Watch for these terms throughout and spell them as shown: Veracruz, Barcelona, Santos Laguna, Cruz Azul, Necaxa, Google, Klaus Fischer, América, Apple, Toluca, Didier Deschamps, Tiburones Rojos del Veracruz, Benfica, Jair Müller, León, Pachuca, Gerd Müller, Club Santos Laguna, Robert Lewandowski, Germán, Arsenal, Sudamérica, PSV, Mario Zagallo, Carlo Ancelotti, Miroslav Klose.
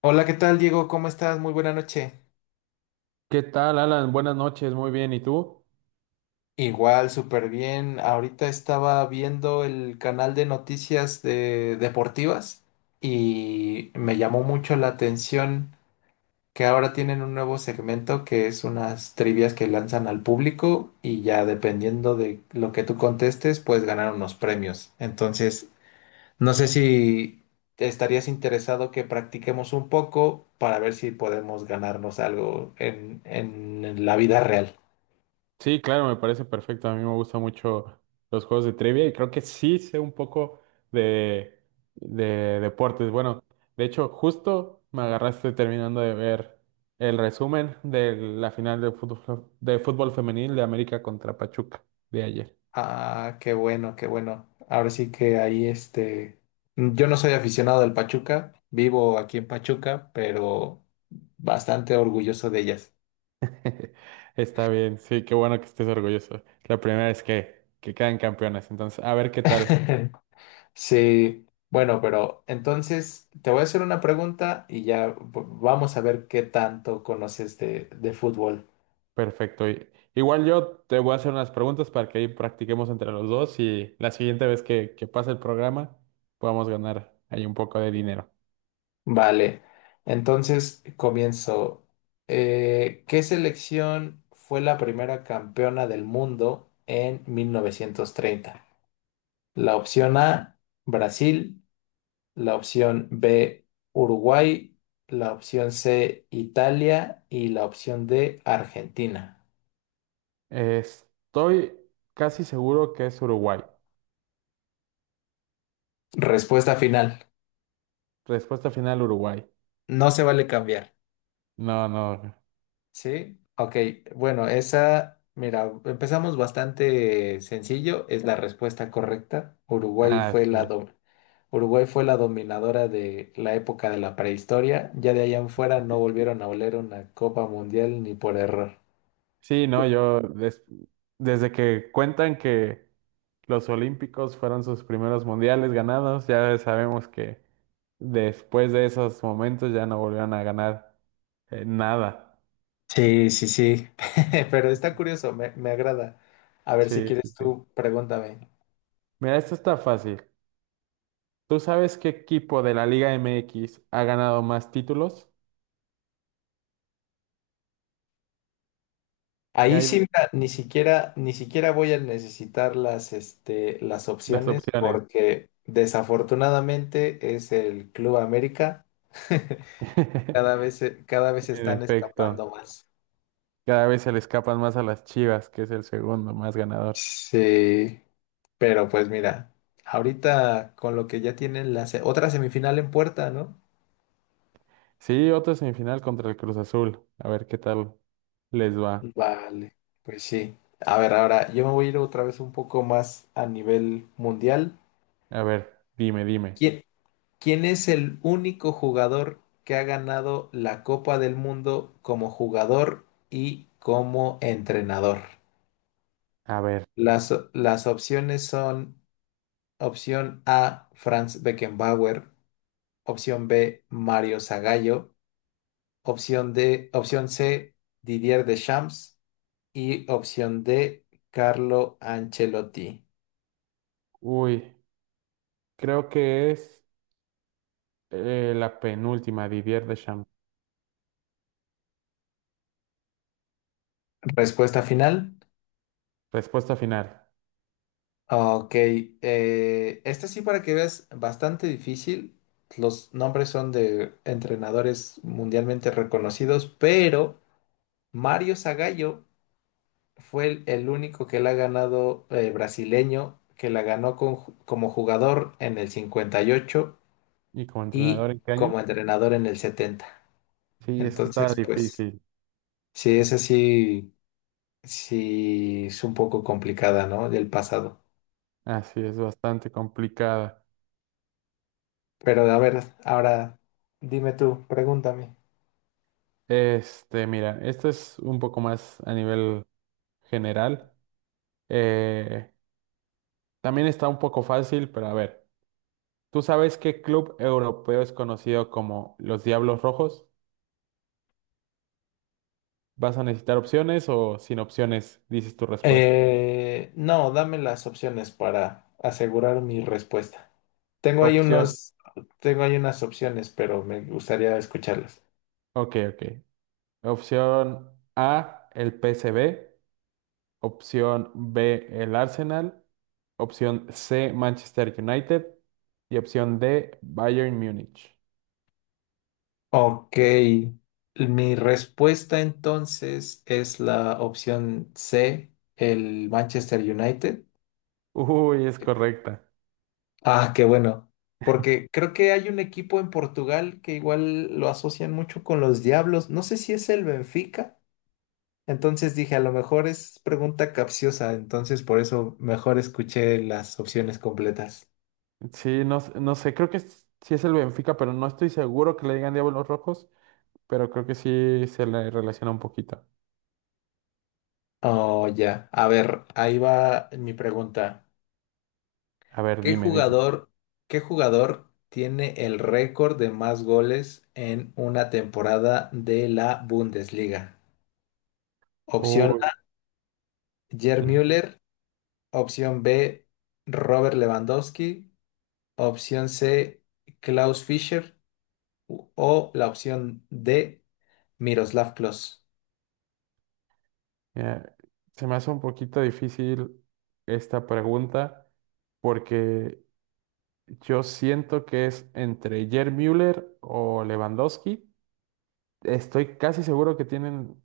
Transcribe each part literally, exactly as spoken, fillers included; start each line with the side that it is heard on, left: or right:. left: Hola, ¿qué tal, Diego? ¿Cómo estás? Muy buena noche.
right: ¿Qué tal, Alan? Buenas noches, muy bien. ¿Y tú?
left: Igual, súper bien. Ahorita estaba viendo el canal de noticias de deportivas y me llamó mucho la atención que ahora tienen un nuevo segmento que es unas trivias que lanzan al público y ya dependiendo de lo que tú contestes, puedes ganar unos premios. Entonces, no sé si estarías interesado que practiquemos un poco para ver si podemos ganarnos algo en en la vida real.
right: Sí, claro, me parece perfecto. A mí me gustan mucho los juegos de trivia y creo que sí sé un poco de, de deportes. Bueno, de hecho, justo me agarraste terminando de ver el resumen de la final de fútbol, de fútbol femenil de América contra Pachuca de ayer.
left: Ah, qué bueno, qué bueno. Ahora sí que ahí este, yo no soy aficionado al Pachuca, vivo aquí en Pachuca, pero bastante orgulloso de ellas.
right: Está bien, sí, qué bueno que estés orgulloso. La primera vez que, que quedan campeonas. Entonces, a ver qué tal.
left: Sí, bueno, pero entonces te voy a hacer una pregunta y ya v- vamos a ver qué tanto conoces de, de fútbol.
right: Perfecto. y Igual yo te voy a hacer unas preguntas para que ahí practiquemos entre los dos y la siguiente vez que, que pase el programa podamos ganar ahí un poco de dinero.
left: Vale, entonces comienzo. Eh, ¿qué selección fue la primera campeona del mundo en mil novecientos treinta? La opción A, Brasil. La opción B, Uruguay. La opción C, Italia. Y la opción D, Argentina.
right: Estoy casi seguro que es Uruguay.
left: Respuesta final.
right: Respuesta final, Uruguay.
left: No se vale cambiar.
right: No, no.
left: ¿Sí? Ok. Bueno, esa, mira, empezamos bastante sencillo. Es la respuesta correcta. Uruguay
right: Ah,
left: fue la
right: sí.
left: do- Uruguay fue la dominadora de la época de la prehistoria. Ya de allá en fuera no volvieron a oler una Copa Mundial ni por error.
right: Sí, no, yo des- desde que cuentan que los Olímpicos fueron sus primeros mundiales ganados, ya sabemos que después de esos momentos ya no volvieron a ganar eh, nada.
left: Sí, sí, sí, pero está curioso, me, me agrada. A ver si
right: Sí, sí,
left: quieres
right: sí.
left: tú, pregúntame.
right: Mira, esto está fácil. ¿Tú sabes qué equipo de la Liga M X ha ganado más títulos? Y
left: Ahí
right: hay
left: sí, mira, ni siquiera, ni siquiera voy a necesitar las, este, las
right: las
left: opciones
right: opciones.
left: porque desafortunadamente es el Club América. Cada vez, se- cada vez se
right: En
left: están
right: efecto,
left: escapando más.
right: cada vez se le escapan más a las Chivas, que es el segundo más ganador.
left: Sí, pero pues mira, ahorita con lo que ya tienen la se- otra semifinal en puerta, ¿no?
right: Sí, otra semifinal contra el Cruz Azul. A ver qué tal les va.
left: Vale, pues sí. A ver, ahora yo me voy a ir otra vez un poco más a nivel mundial.
right: A ver, dime, dime.
left: ¿Quién, quién es el único jugador que ha ganado la Copa del Mundo como jugador y como entrenador?
right: A ver.
left: Las, las opciones son opción A, Franz Beckenbauer, opción B, Mario Zagallo, opción D, opción C, Didier Deschamps y opción D, Carlo Ancelotti.
right: Uy, creo que es eh, la penúltima, Didier Deschamps.
left: Respuesta final.
right: Respuesta final.
left: Ah, Ok. eh, esta sí para que veas, bastante difícil. Los nombres son de entrenadores mundialmente reconocidos, pero Mario Zagallo fue el, el único que la ha ganado eh, brasileño, que la ganó con ju- como jugador en el cincuenta y ocho y ocho
right: ¿Y como entrenador
left: y
right: en qué año?
left: como entrenador en el setenta.
right: Sí, es que estaba
left: Entonces, pues,
right: difícil.
left: sí, esa sí, sí es un poco complicada, ¿no? Del pasado.
right: Así es, bastante complicada.
left: Pero a ver, ahora dime tú, pregúntame.
right: Este, mira, esta es un poco más a nivel general. Eh, también está un poco fácil, pero a ver, ¿tú sabes qué club europeo es conocido como los Diablos Rojos? ¿Vas a necesitar opciones o sin opciones dices tu respuesta?
left: Eh, no, dame las opciones para asegurar mi respuesta. Tengo ahí
right: Opción,
left: unos, Tengo ahí unas opciones, pero me gustaría escucharlas.
right: ok, ok. Opción A, el P PSV. Opción B, el Arsenal. Opción C, Manchester United. Y opción D, Bayern Múnich.
left: Ok, mi respuesta entonces es la opción C, el Manchester United.
right: Uy, es correcta.
left: Ah, qué bueno, porque creo que hay un equipo en Portugal que igual lo asocian mucho con los Diablos. No sé si es el Benfica. Entonces dije, a lo mejor es pregunta capciosa, entonces por eso mejor escuché las opciones completas.
right: Sí, no, s- no sé, creo que es- sí es el Benfica, pero no estoy seguro que le digan Diablos Rojos, pero creo que sí se le relaciona un poquito.
left: Oh, ya. A ver, ahí va mi pregunta.
right: A ver,
left: ¿Qué
right: dime, dime.
left: jugador, qué jugador tiene el récord de más goles en una temporada de la Bundesliga? Opción
right: Uy,
left: A, Gerd
right: mm,
left: Müller. Opción B, Robert Lewandowski. Opción C, Klaus Fischer. O la opción D, Miroslav Klose.
right: Mira, se me hace un poquito difícil esta pregunta porque yo siento que es entre Jair Müller o Lewandowski. Estoy casi seguro que tienen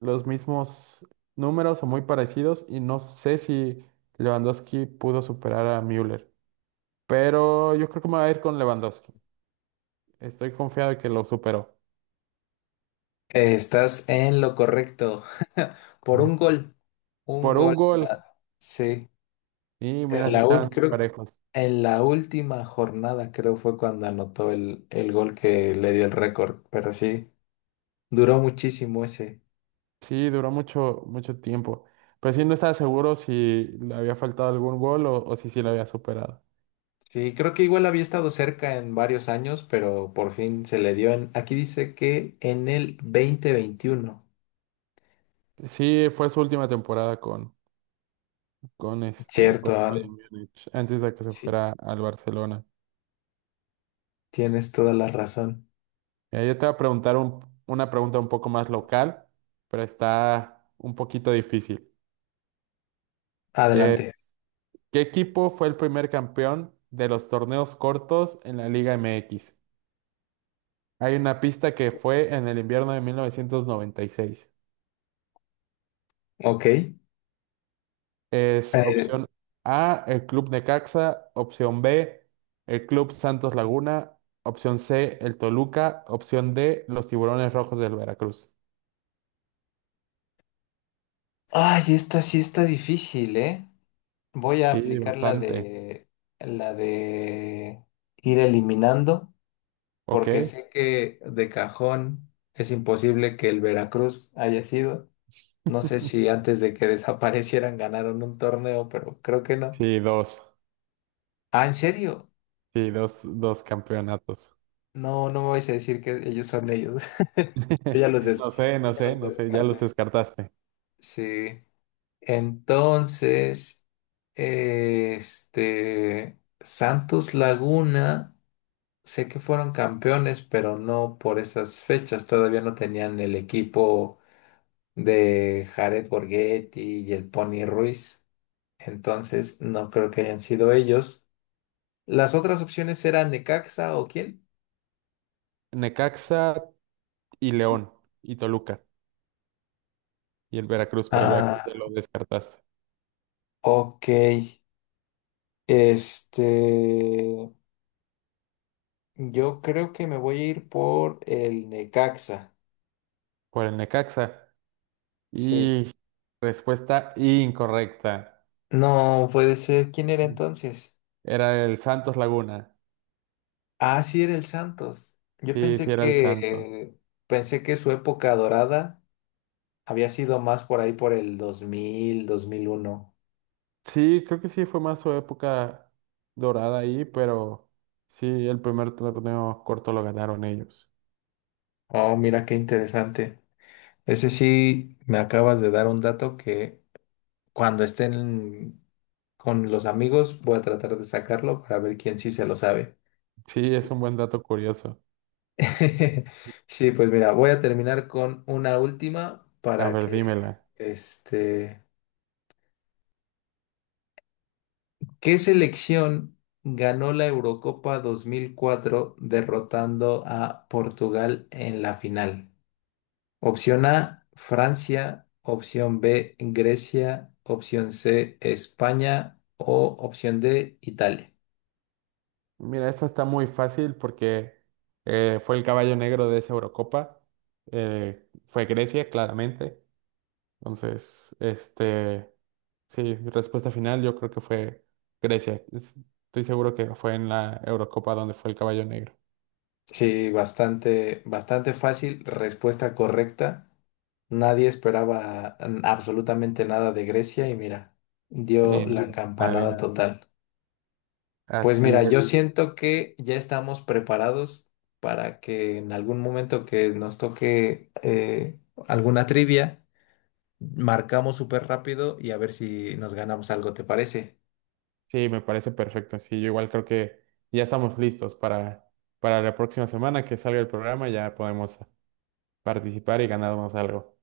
right: los mismos números o muy parecidos y no sé si Lewandowski pudo superar a Müller, pero yo creo que me voy a ir con Lewandowski. Estoy confiado de que lo superó.
left: Estás en lo correcto. Por
right: Ujú.
left: un gol. Un
right: Por
left: gol
right: un
left: en
right: gol
left: la, sí.
right: y
left: En
right: mira, si
left: la, ult-
right: estaban muy
left: creo,
right: parejos.
left: en la última jornada, creo fue cuando anotó el, el gol que le dio el récord. Pero sí, duró muchísimo ese.
right: Sí, duró mucho, mucho tiempo, pero sí no estaba seguro si le había faltado algún gol o, o si sí lo había superado.
left: Sí, creo que igual había estado cerca en varios años, pero por fin se le dio en. Aquí dice que en el dos mil veintiuno.
right: Sí, fue su última temporada con, con este, con
left: Cierto,
right: el Bayern
left: An-
right: Múnich, antes de que se
left: sí,
right: fuera al Barcelona.
left: tienes toda la razón.
right: Mira, yo te voy a preguntar un- una pregunta un poco más local, pero está un poquito difícil.
left: Adelante.
right: Es, ¿qué equipo fue el primer campeón de los torneos cortos en la Liga M X? Hay una pista que fue en el invierno de mil novecientos noventa y seis.
left: Ok. Eh,
right: Es opción A, el Club Necaxa, opción B, el Club Santos Laguna, opción C, el Toluca, opción D, los Tiburones Rojos del Veracruz.
left: Ay, esta sí está difícil, ¿eh? Voy a
right: Sí,
left: aplicar la
right: bastante.
left: de la de ir eliminando, porque
right: Ok.
left: sé que de cajón es imposible que el Veracruz haya sido. No sé si antes de que desaparecieran ganaron un torneo, pero creo que no.
right: Sí, dos.
left: Ah, ¿en serio?
right: Sí, dos, dos campeonatos.
left: No, no me vais a decir que ellos son ellos. Yo ya los, des-
right: No sé,
left: yo
right: no
left: ya
right: sé,
left: los
right: no sé, ya los
left: descarté.
right: descartaste.
left: Sí. Entonces, este Santos Laguna. Sé que fueron campeones, pero no por esas fechas. Todavía no tenían el equipo de Jared Borghetti y el Pony Ruiz. Entonces, no creo que hayan sido ellos. Las otras opciones eran Necaxa o quién.
right: Necaxa y León y Toluca y el Veracruz, pero el Veracruz
left: Ah,
right: ya lo descartaste.
left: ok. Este, yo creo que me voy a ir por el Necaxa.
right: Por el Necaxa.
left: Sí.
right: Y respuesta incorrecta.
left: No puede ser. ¿Quién era entonces?
right: Era el Santos Laguna.
left: Ah, sí, era el Santos. Yo
right: Sí,
left: pensé,
right: sí,
left: Sí,
right: era el Santos.
left: que pensé que su época dorada había sido más por ahí por el dos dos mil dos mil uno.
right: Sí, creo que sí fue más su época dorada ahí, pero sí, el primer torneo corto lo ganaron ellos.
left: Oh, mira qué interesante. Ese sí me acabas de dar un dato que cuando estén con los amigos voy a tratar de sacarlo para ver quién sí se lo sabe.
right: Sí, es un buen dato curioso.
left: Sí, pues mira, voy a terminar con una última
right: A
left: para
right: ver,
left: que
right: dímela.
left: este ¿Qué selección ganó la Eurocopa dos mil cuatro derrotando a Portugal en la final? Opción A, Francia, opción B, Grecia, opción C, España o opción D, Italia.
right: Mira, esta está muy fácil porque eh, fue el caballo negro de esa Eurocopa. Eh, fue Grecia, claramente. Entonces, este, sí, respuesta final, yo creo que fue Grecia. Es- Estoy seguro que fue en la Eurocopa donde fue el caballo negro.
left: Sí, bastante, bastante fácil, respuesta correcta. Nadie esperaba mm, absolutamente nada de Grecia y mira,
right: Sí,
left: dio la
right: no,
left: campanada
right: nadie.
left: total. Pues
right: Así
left: mira, yo
right: es.
left: siento que ya estamos preparados para que en algún momento que nos toque eh, alguna trivia, marcamos súper rápido y a ver si nos ganamos algo, ¿te parece?
right: Sí, me parece perfecto. Sí, yo igual creo que ya estamos listos para, para la próxima semana que salga el programa, ya podemos participar y ganarnos algo.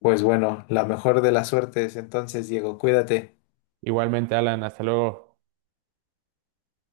left: Pues bueno, la mejor de las suertes entonces, Diego, cuídate.
right: Igualmente, Alan, hasta luego.